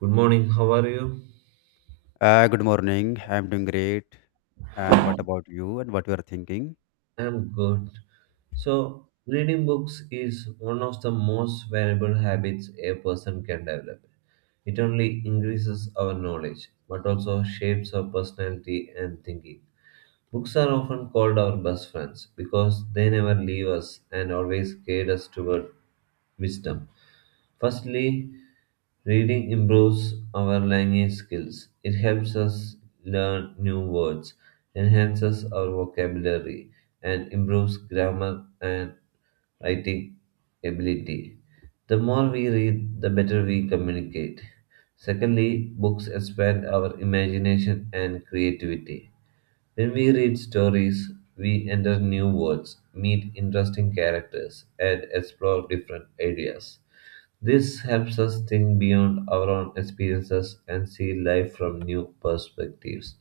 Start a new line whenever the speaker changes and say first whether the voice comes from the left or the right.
right: Good morning, how are you?
left: Good morning. I'm doing great. And what about you and what you are thinking?
right: I'm good. So, reading books is one of the most valuable habits a person can develop. It only increases our knowledge, but also shapes our personality and thinking. Books are often called our best friends because they never leave us and always guide us toward wisdom. Firstly, reading improves our language skills. It helps us learn new words, enhances our vocabulary, and improves grammar and writing ability. The more we read, the better we communicate. Secondly, books expand our imagination and creativity. When we read stories, we enter new worlds, meet interesting characters, and explore different ideas. This helps us think beyond our own experiences and see life from new perspectives.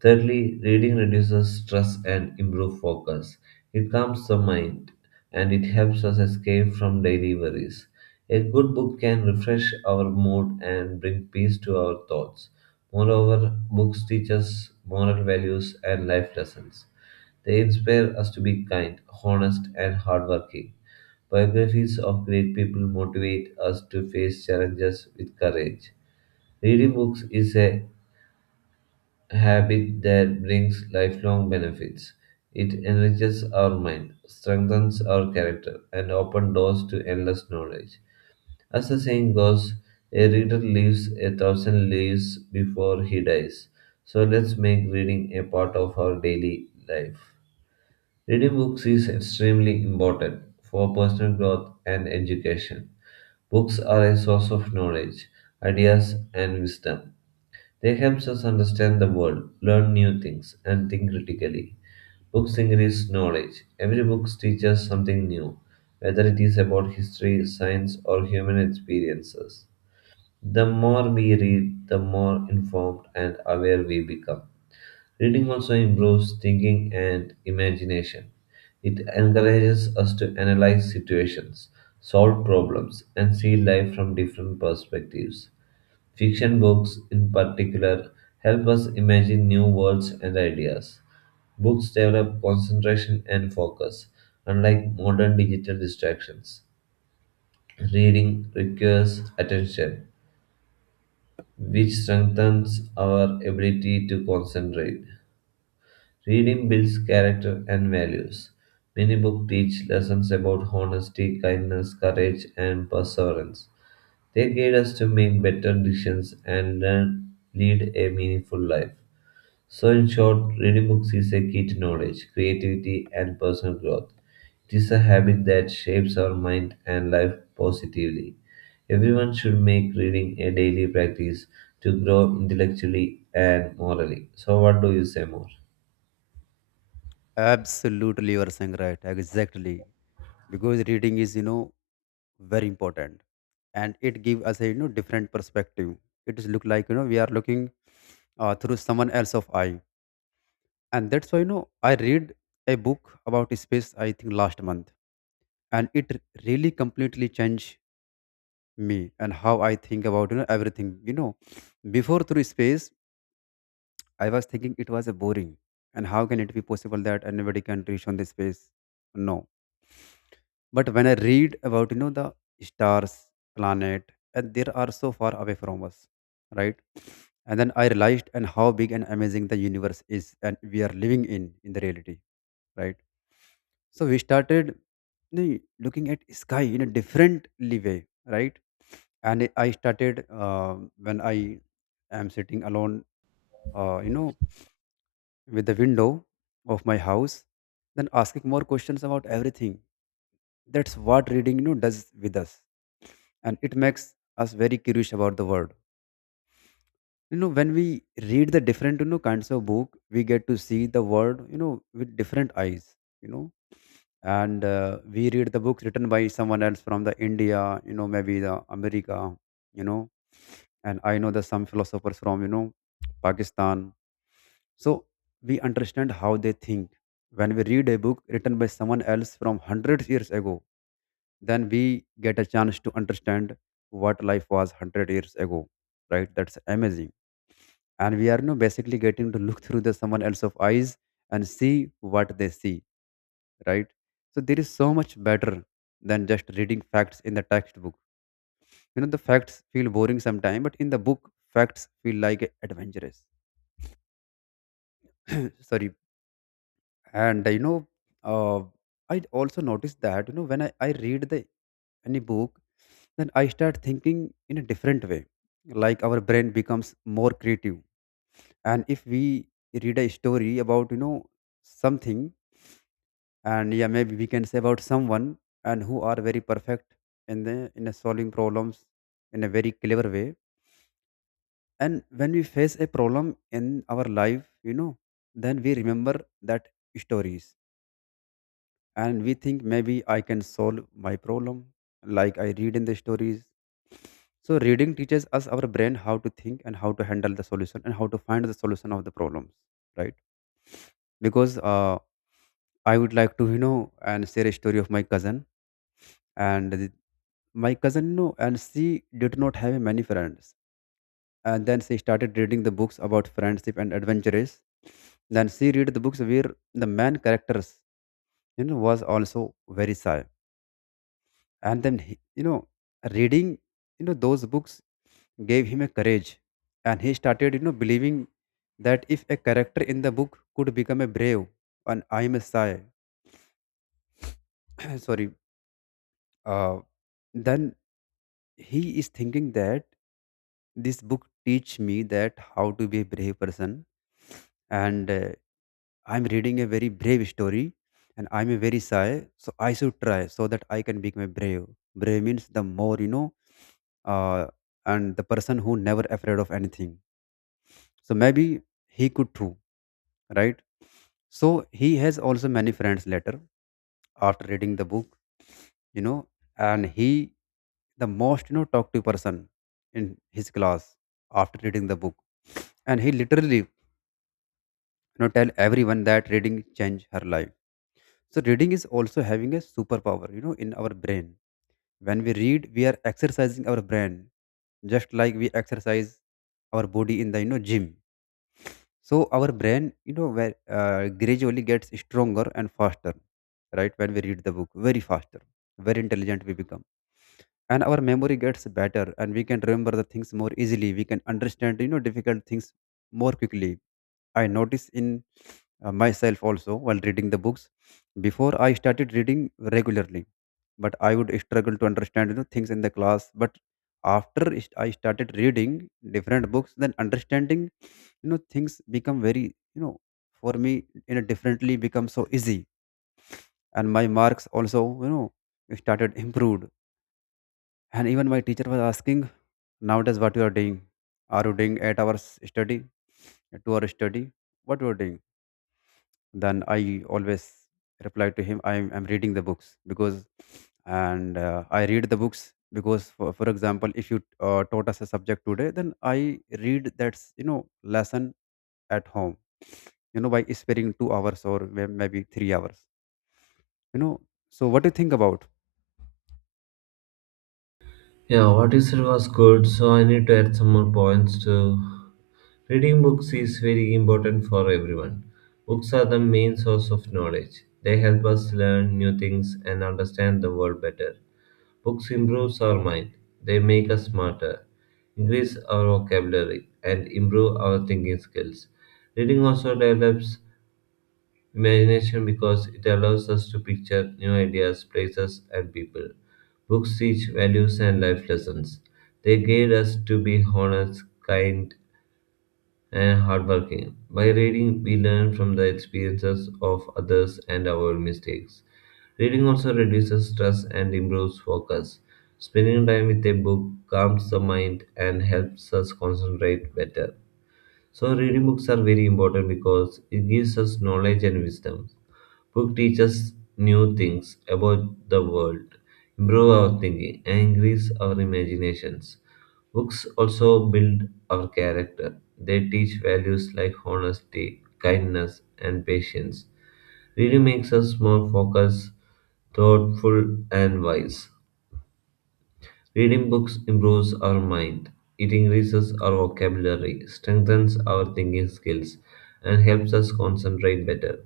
right: Thirdly, reading reduces stress and improves focus. It calms the mind and it helps us escape from daily worries. A good book can refresh our mood and bring peace to our thoughts. Moreover, books teach us moral values and life lessons. They inspire us to be kind, honest, and hardworking. Biographies of great people motivate us to face challenges with courage. Reading books is a habit that brings lifelong benefits. It enriches our mind, strengthens our character, and opens doors to endless knowledge. As the saying goes, a reader lives a thousand lives before he dies. So let's make reading a part of our daily life. Reading books is extremely important for personal growth and education. Books are a source of knowledge, ideas, and wisdom they helps us understand the world, learn new things, and think critically. Books increase knowledge. Every book teaches something new, whether it is about history, science, or human experiences. The more we read, the more informed and aware we become. Reading also improves thinking and imagination. It encourages us to analyze situations, solve problems, and see life from different perspectives. Fiction books, in particular, help us imagine new worlds and ideas. Books develop concentration and focus, unlike modern digital distractions. Reading requires attention, which strengthens our ability to concentrate. Reading builds character and values. Many books teach lessons about honesty, kindness, courage, and perseverance. They guide us to make better decisions and learn, lead a meaningful life. So, in short, reading books is a key to knowledge, creativity, and personal growth. It is a habit that shapes our mind and life positively. Everyone should make reading a daily practice to grow intellectually and morally. So, what do you say more?
left: Absolutely, you are saying right. Exactly. Because reading is, you know, very important. And it gives us a, you know, different perspective. It is look like, you know, we are looking through someone else of eye. And that's why, you know, I read a book about space, I think last month. And really completely changed me and how I think about, you know, everything. Before through space, I was thinking it was a boring, and how can it be possible that anybody can reach on this space? No. But when I read about the stars, planet, and they are so far away from us, right? And then I realized and how big and amazing the universe is, and we are living in the reality, right? So we started looking at sky in a different way, right? And I started when I am sitting alone, uh, you know with the window of my house, then asking more questions about everything. That's what reading, you know, does with us, and it makes us very curious about the world. You know, when we read the different, you know, kinds of book, we get to see the world, you know, with different eyes, you know and we read the books written by someone else from the India, you know, maybe the America, you know and I know the some philosophers from, you know, Pakistan. So we understand how they think. When we read a book written by someone else from hundreds years ago, then we get a chance to understand what life was 100 years ago. Right? That's amazing. And we are now basically getting to look through the someone else's eyes and see what they see. Right? So there is so much better than just reading facts in the textbook. You know, the facts feel boring sometimes, but in the book, facts feel like adventurous. Sorry, and uh, I also noticed that, you know, I read the any book, then I start thinking in a different way, like our brain becomes more creative. And if we read a story about, you know, something, and yeah, maybe we can say about someone and who are very perfect in the in a solving problems in a very clever way. And when we face a problem in our life, you know, then we remember that stories, and we think maybe I can solve my problem like I read in the stories. So reading teaches us our brain how to think and how to handle the solution and how to find the solution of the problems, right? Because I would like to, you know, and share a story of my cousin. and the- my cousin, you know, and she did not have many friends, and then she started reading the books about friendship and adventures. Then she read the books where the main characters, you know, was also very shy, and then he, reading, you know, those books gave him a courage, and he started, you know, believing that if a character in the book could become a brave, and I am a shy. Sorry, uh, then he is thinking that this book teach me that how to be a brave person. And I'm reading a very brave story, and I'm a very shy, so I should try so that I can become a brave. Brave means the more, you know, uh, and the person who never afraid of anything. So maybe he could too, right? So he has also many friends later after reading the book, you know, and he the most, you know, talkative person in his class after reading the book. And he literally, tell everyone that reading changed her life. So reading is also having a superpower, you know, in our brain. When we read, we are exercising our brain, just like we exercise our body in the, you know, gym. So our brain, you know, where gradually gets stronger and faster. Right, when we read the book very faster, very intelligent we become. And our memory gets better, and we can remember the things more easily. We can understand, you know, difficult things more quickly. I notice in, myself also while reading the books. Before I started reading regularly, but I would struggle to understand, you know, things in the class. But I started reading different books, then understanding, you know, things become very, you know, for me, you know, differently become so easy. And my marks also, you know, started improved. And even my teacher was asking, nowadays what you are doing? Are you doing 8 hours study, 2 hour study, what you are doing? Then I always replied to him, I'm reading the books. Because and I read the books because for example, if you taught us a subject today, then I read that, you know, lesson at home, you know, by sparing 2 hours or maybe 3 hours, you know. So, what do you think about?
right: Yeah, what you said was good. So, I need to add some more points to reading books is very important for everyone. Books are the main source of knowledge. They help us learn new things and understand the world better. Books improves our mind. They make us smarter, increase our vocabulary, and improve our thinking skills. Reading also develops imagination because it allows us to picture new ideas, places, and people. Books teach values and life lessons. They guide us to be honest, kind, and hardworking. By reading, we learn from the experiences of others and our mistakes. Reading also reduces stress and improves focus. Spending time with a book calms the mind and helps us concentrate better. So, reading books are very important because it gives us knowledge and wisdom. Book teaches new things about the world, improve our thinking, and increase our imaginations. Books also build our character. They teach values like honesty, kindness, and patience. Reading makes us more focused, thoughtful, and wise. Reading books improves our mind, it increases our vocabulary, strengthens our thinking skills, and helps us concentrate better.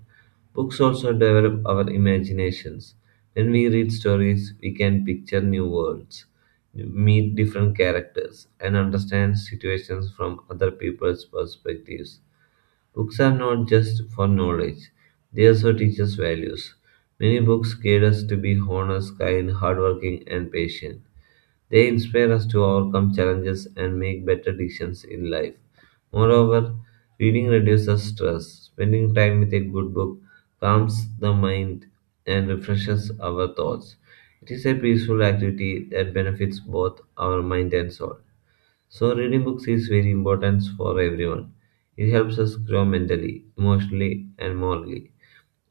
right: Books also develop our imaginations. When we read stories, we can picture new worlds, meet different characters, and understand situations from other people's perspectives. Books are not just for knowledge, they also teach us values. Many books guide us to be honest, kind, hardworking, and patient. They inspire us to overcome challenges and make better decisions in life. Moreover, reading reduces stress. Spending time with a good book calms the mind and refreshes our thoughts. It is a peaceful activity that benefits both our mind and soul. So, reading books is very important for everyone. It helps us grow mentally, emotionally, and morally.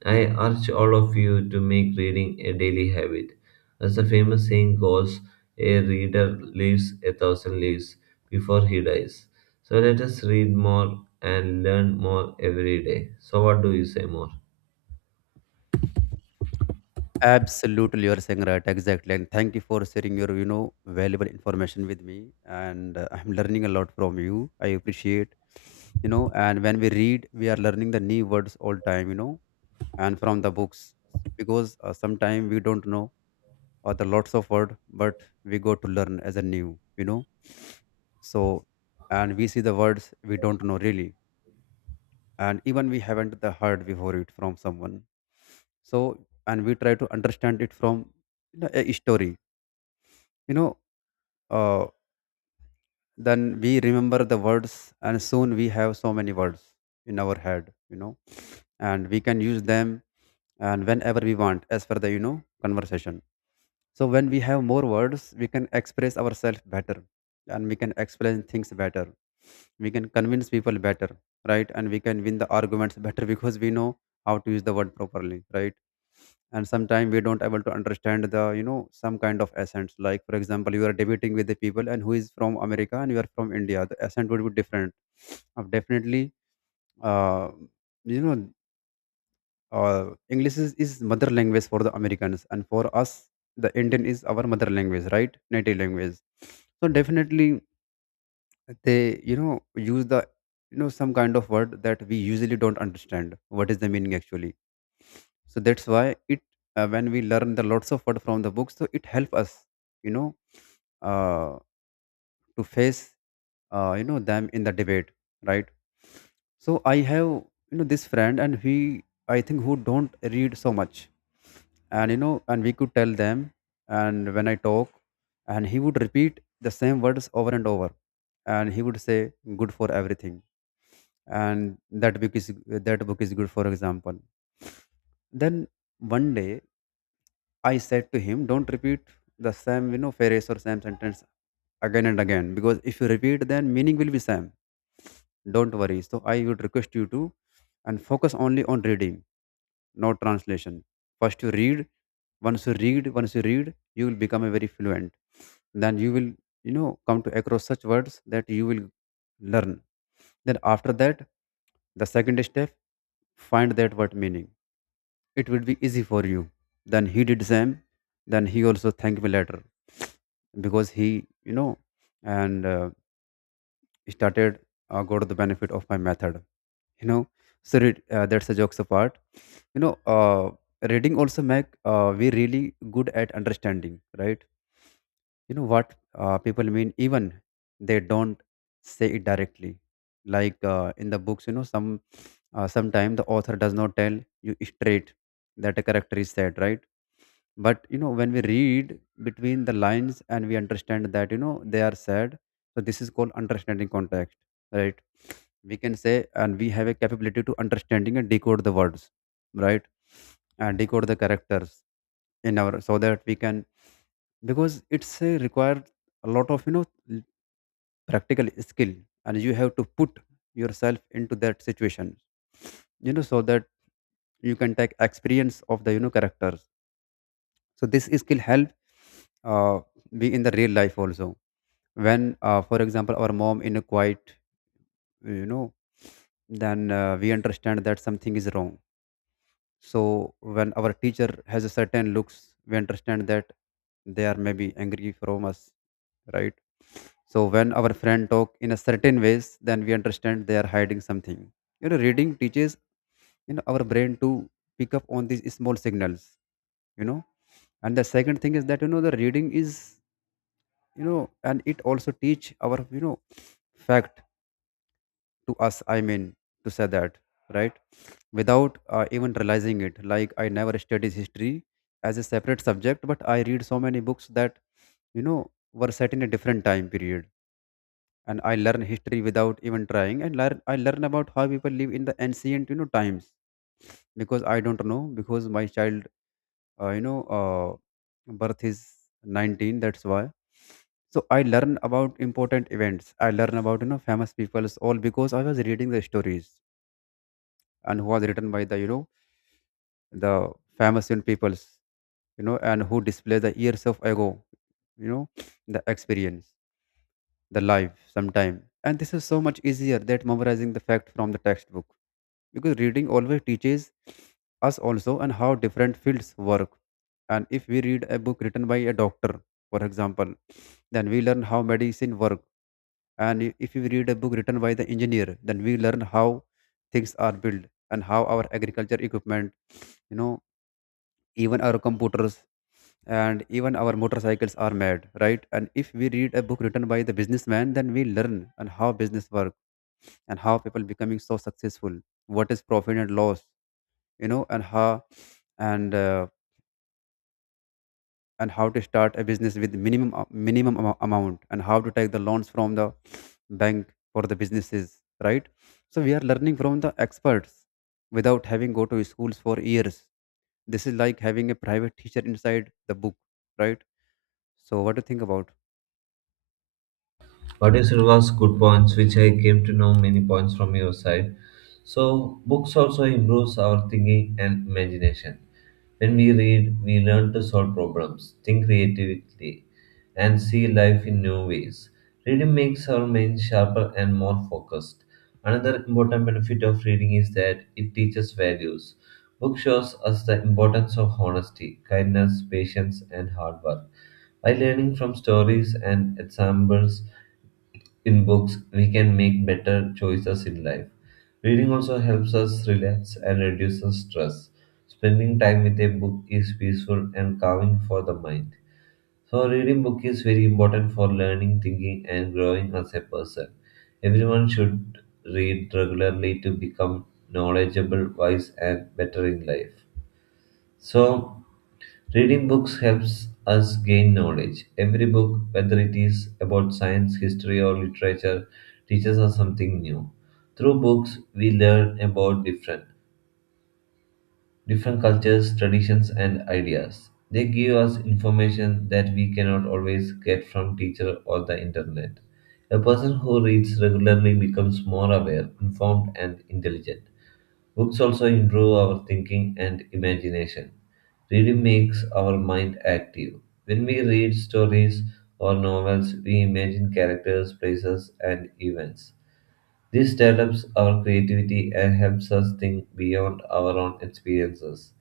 right: I urge all of you to make reading a daily habit. As the famous saying goes, a reader lives a thousand lives before he dies. So, let us read more and learn more every day. So, what do you say more?
left: Absolutely, you're saying right, exactly. And thank you for sharing your, you know, valuable information with me. And I'm learning a lot from you. I appreciate, you know. And when we read, we are learning the new words all time, you know, and from the books. Because sometimes we don't know other lots of word, but we go to learn as a new, you know. So, and we see the words we don't know really, and even we haven't the heard before it from someone. So, and we try to understand it from, you know, a story, you know uh, then we remember the words, and soon we have so many words in our head, you know, and we can use them and whenever we want as per the, you know, conversation. So when we have more words, we can express ourselves better, and we can explain things better. We can convince people better, right? And we can win the arguments better because we know how to use the word properly, right? And sometimes we don't able to understand the, you know, some kind of accents. Like for example, you are debating with the people and who is from America and you are from India. The accent would be different. Definitely, uh, you know English is mother language for the Americans, and for us, the Indian is our mother language, right? Native language. So definitely, they, you know, use the, you know, some kind of word that we usually don't understand. What is the meaning actually? So that's why it when we learn the lots of word from the books, so it help us, you know uh, to face, them in the debate, right? So I have, you know, this friend, and he I think who don't read so much. And you know, and we could tell them, and when I talk, and he would repeat the same words over and over. And he would say good for everything, and that book is, that book is good, for example. Then one day I said to him, don't repeat the same, you know, phrase or same sentence again and again, because if you repeat then meaning will be same. Don't worry. So I would request you to and focus only on reading, not translation. First you read. Once you read, you will become a very fluent. Then you will, you know, come to across such words that you will learn. Then after that, the second step, find that word meaning. It would be easy for you. Then he did same. Then he also thanked me later, because he, you know, and started, got the benefit of my method, you know. So read, that's a jokes apart, you know uh, reading also make, we really good at understanding, right? You know what, people mean, even they don't say it directly. Like in the books, you know, sometimes the author does not tell you straight that a character is sad, right? But you know, when we read between the lines and we understand that, you know, they are sad, so this is called understanding context, right? We can say, and we have a capability to understanding and decode the words, right? And decode the characters in our so that we can because it's a required a lot of practical skill, and you have to put yourself into that situation, so that you can take experience of the characters. So this skill help uh, be in the real life also. When for example our mom in a quiet, you know then we understand that something is wrong. So when our teacher has a certain looks, we understand that they are maybe angry from us, right? So when our friend talk in a certain ways, then we understand they are hiding something. Reading teaches our brain to pick up on these small signals. You know, and the second thing is that the reading is and it also teach our fact to us. I mean to say that, right, without even realizing it. Like I never studied history as a separate subject, but I read so many books that were set in a different time period, and I learn history without even trying, and learn I learn about how people live in the ancient times. Because I don't know, because my child birth is 19, that's why. So I learn about important events, I learn about famous peoples, all because I was reading the stories, and who was written by the the famous peoples, and who display the years of ago, you know the experience, the life sometime. And this is so much easier than memorizing the fact from the textbook, because reading always teaches us also and how different fields work. And if we read a book written by a doctor, for example, then we learn how medicine work. And if we read a book written by the engineer, then we learn how things are built, and how our agriculture equipment, you know, even our computers and even our motorcycles are made, right? And if we read a book written by the businessman, then we learn on how business work, and how people becoming so successful, what is profit and loss, and how, and uh, and how to start a business with minimum a- minimum amo- amount, and how to take the loans from the bank for the businesses, right? So we are learning from the experts without having go to schools for years. This is like having a private teacher inside the book, right? So what do you think about?
right: What you said was good points, which I came to know many points from your side. So books also improves our thinking and imagination. When we read, we learn to solve problems, think creatively, and see life in new ways. Reading makes our mind sharper and more focused. Another important benefit of reading is that it teaches values. Book shows us the importance of honesty, kindness, patience, and hard work. By learning from stories and examples, in books, we can make better choices in life. Reading also helps us relax and reduces stress. Spending time with a book is peaceful and calming for the mind. So reading book is very important for learning, thinking and growing as a person. Everyone should read regularly to become knowledgeable, wise and better in life. So reading books helps us gain knowledge. Every book, whether it is about science, history, or literature, teaches us something new. Through books, we learn about different cultures, traditions, and ideas. They give us information that we cannot always get from teacher or the internet. A person who reads regularly becomes more aware, informed, and intelligent. Books also improve our thinking and imagination. Reading makes our mind active. When we read stories or novels, we imagine characters, places, and events. This develops our creativity and helps us think beyond our own experiences.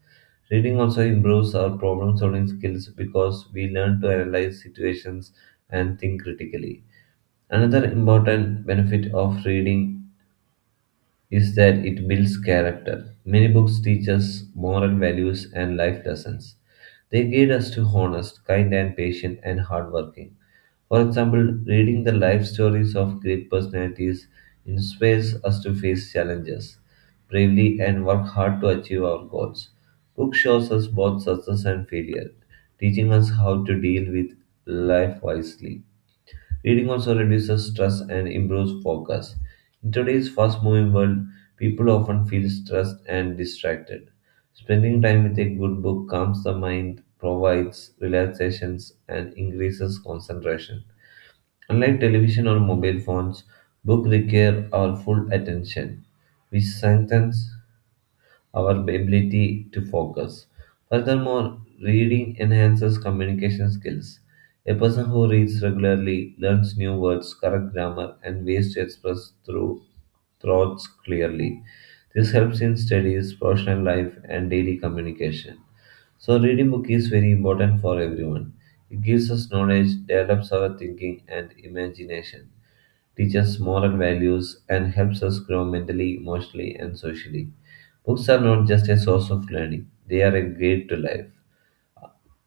right: Reading also improves our problem solving skills because we learn to analyze situations and think critically. Another important benefit of reading is that it builds character. Many books teach us moral values and life lessons. They guide us to honest, kind, and patient and hardworking. For example, reading the life stories of great personalities inspires us to face challenges bravely and work hard to achieve our goals. Book shows us both success and failure, teaching us how to deal with life wisely. Reading also reduces stress and improves focus. In today's fast moving world, people often feel stressed and distracted. Spending time with a good book calms the mind, provides relaxations, and increases concentration. Unlike television or mobile phones, books require our full attention, which strengthens our ability to focus. Furthermore, reading enhances communication skills. A person who reads regularly learns new words, correct grammar, and ways to express through thoughts clearly. This helps in studies, professional life, and daily communication. So, reading book is very important for everyone. It gives us knowledge, develops our thinking and imagination, teaches moral values, and helps us grow mentally, emotionally, and socially. Books are not just a source of learning; they are a guide to life.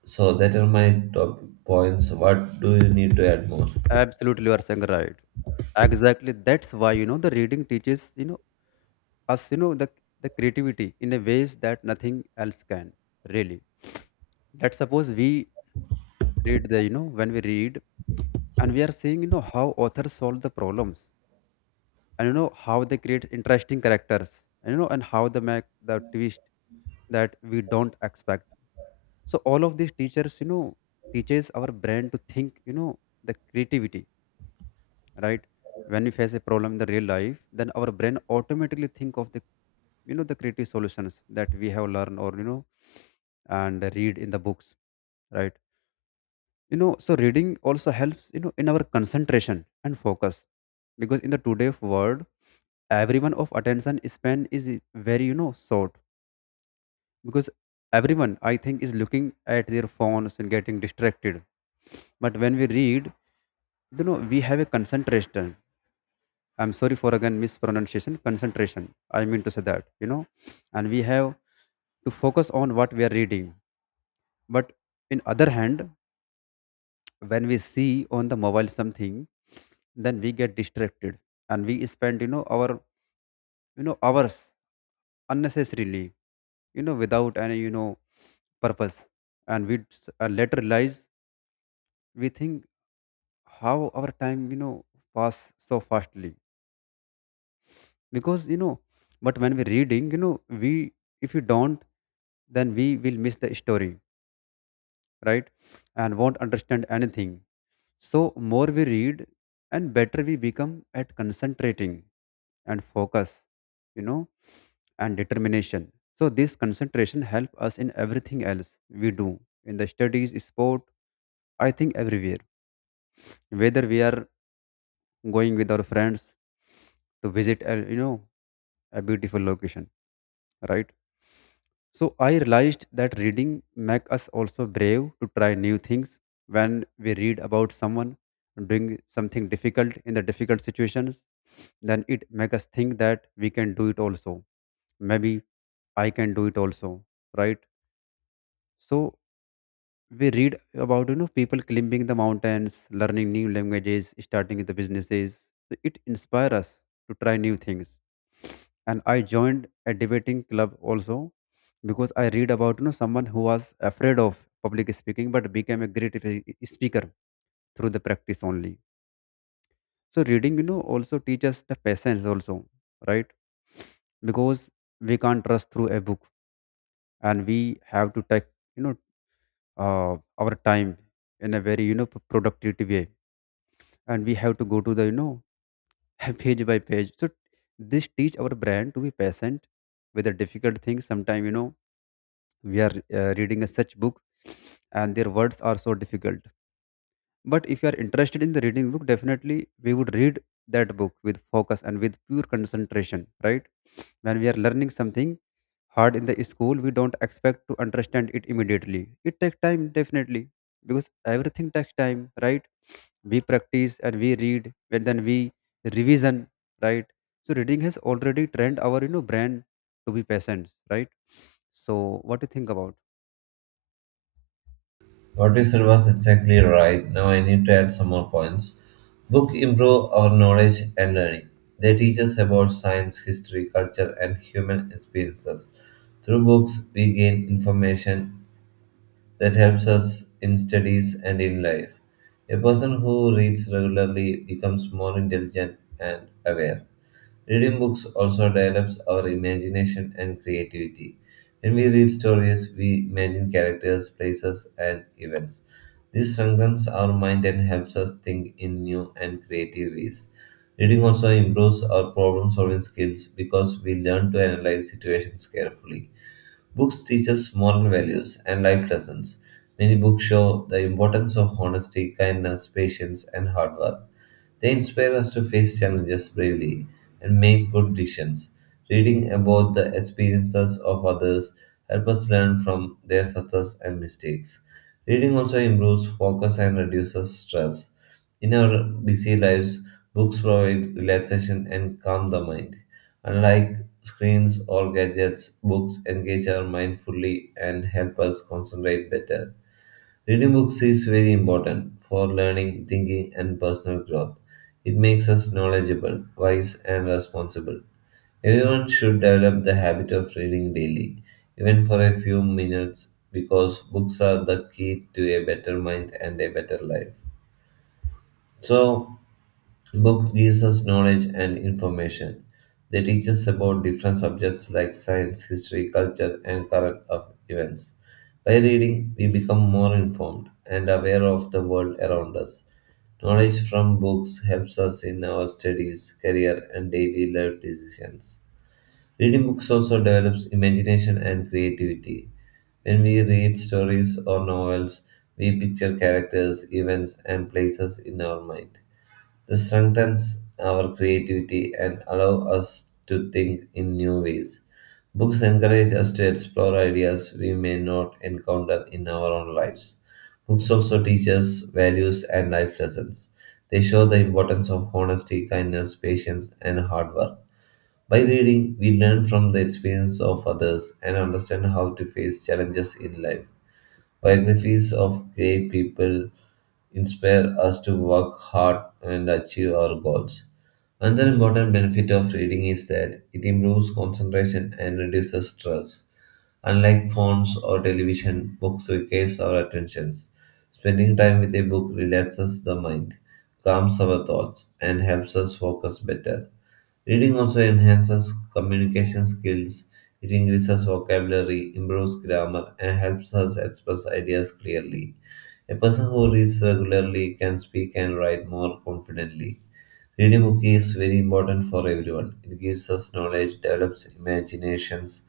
right: So, that are my top points. What do you need to add more?
left: Absolutely, you are saying right. Exactly. That's why the reading teaches us the creativity in a ways that nothing else can, really. Let's suppose we read the when we read, and we are seeing how authors solve the problems, and how they create interesting characters, and and how they make the twist that we don't expect. So all of these teachers teaches our brain to think, the creativity, right? When we face a problem in the real life, then our brain automatically think of the the creative solutions that we have learned, or and read in the books, right? So reading also helps in our concentration and focus, because in the today's world, everyone of attention span is very short, because everyone I think is looking at their phones and getting distracted. But when we read, we have a concentration. I'm sorry for again mispronunciation, concentration. I mean to say that, and we have to focus on what we are reading. But in other hand, when we see on the mobile something, then we get distracted, and we spend, our, hours unnecessarily, without any purpose. And we later realize, we think how our time, pass so fastly, because but when we're reading, we, if you don't, then we will miss the story, right, and won't understand anything. So more we read, and better we become at concentrating and focus, you know and determination. So this concentration help us in everything else we do, in the studies, sport, I think everywhere, whether we are going with our friends to visit a, a beautiful location, right? So I realized that reading make us also brave to try new things. When we read about someone doing something difficult in the difficult situations, then it make us think that we can do it also, maybe I can do it also, right? So we read about people climbing the mountains, learning new languages, starting the businesses, so it inspires us to try new things. And I joined a debating club also, because I read about someone who was afraid of public speaking, but became a speaker through the practice only. So reading also teaches the patience also, right? Because we can't trust through a book, and we have to take you know our time in a very productive way, and we have to go to the page by page. So this teach our brain to be patient with the difficult things. Sometimes we are reading a such book, and their words are so difficult, but if you are interested in the reading book, definitely we would read that book with focus and with pure concentration, right? When we are learning something hard in the school, we don't expect to understand it immediately. It takes time, definitely, because everything takes time, right? We practice and we read, and then we revision, right? So reading has already trained our brain to be patient, right? So what do you think about?
right: What you said was exactly right. Now I need to add some more points. Book improve our knowledge and learning. They teach us about science, history, culture, and human experiences. Through books, we gain information that helps us in studies and in life. A person who reads regularly becomes more intelligent and aware. Reading books also develops our imagination and creativity. When we read stories, we imagine characters, places, and events. This strengthens our mind and helps us think in new and creative ways. Reading also improves our problem solving skills because we learn to analyze situations carefully. Books teach us moral values and life lessons. Many books show the importance of honesty, kindness, patience, and hard work. They inspire us to face challenges bravely and make good decisions. Reading about the experiences of others help us learn from their success and mistakes. Reading also improves focus and reduces stress. In our busy lives, books provide relaxation and calm the mind. Unlike screens or gadgets, books engage our mind fully and help us concentrate better. Reading books is very important for learning, thinking, and personal growth. It makes us knowledgeable, wise, and responsible. Everyone should develop the habit of reading daily, even for a few minutes, because books are the key to a better mind and a better life. So, book gives us knowledge and information. They teach us about different subjects like science, history, culture, and current of events. By reading, we become more informed and aware of the world around us. Knowledge from books helps us in our studies, career, and daily life decisions. Reading books also develops imagination and creativity. When we read stories or novels, we picture characters, events, and places in our mind. This strengthens our creativity and allow us to think in new ways. Books encourage us to explore ideas we may not encounter in our own lives. Books also teach us values and life lessons. They show the importance of honesty, kindness, patience, and hard work. By reading, we learn from the experience of others and understand how to face challenges in life. Biographies of great people inspire us to work hard and achieve our goals. Another important benefit of reading is that it improves concentration and reduces stress. Unlike phones or television, books requires our attentions. Spending time with a book relaxes the mind, calms our thoughts, and helps us focus better. Reading also enhances communication skills. It increases vocabulary, improves grammar, and helps us express ideas clearly. A person who reads regularly can speak and write more confidently. Reading book is very important for everyone. It gives us knowledge, develops imaginations,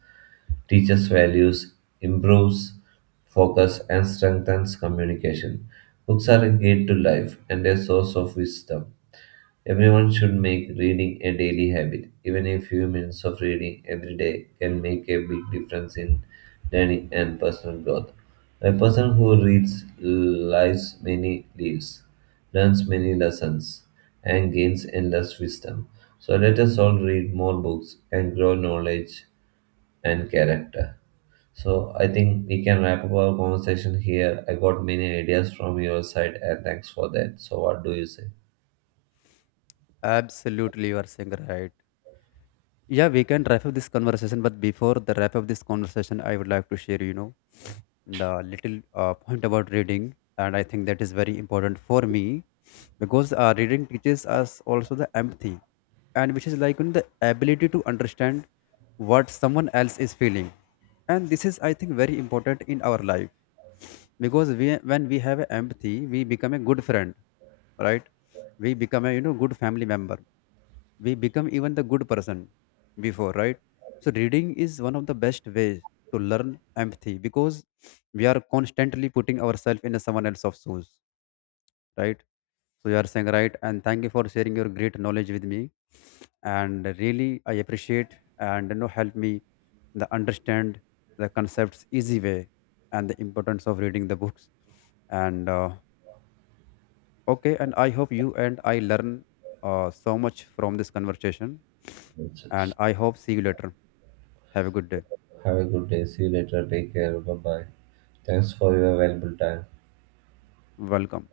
right: teaches values, improves focus, and strengthens communication. Books are a gate to life and a source of wisdom. Everyone should make reading a daily habit. Even a few minutes of reading every day can make a big difference in learning and personal growth. A person who reads lives many lives, learns many lessons, and gains endless wisdom. So let us all read more books and grow knowledge and character. So I think we can wrap up our conversation here. I got many ideas from your side and thanks for that. So what do you say?
left: Absolutely, you are saying right. Yeah, we can wrap up this conversation, but before the wrap up this conversation, I would like to share, the little point about reading, and I think that is very important for me, because reading teaches us also the empathy, and which is like the ability to understand what someone else is feeling. And this is, I think, very important in our life, because we when we have empathy, we become a good friend, right? We become a good family member, we become even the good person before, right? So reading is one of the best ways to learn empathy, because we are constantly putting ourselves in someone else's shoes, right? So you are saying right, and thank you for sharing your great knowledge with me, and really I appreciate, and help me the understand the concepts easy way, and the importance of reading the books, and okay, and I hope you and I learn so much from this conversation.
right: That's it.
left: And I hope see you later. Have a good day.
right: Have a good day. See you later. Take care. Bye bye. Thanks for your valuable time.
left: Welcome.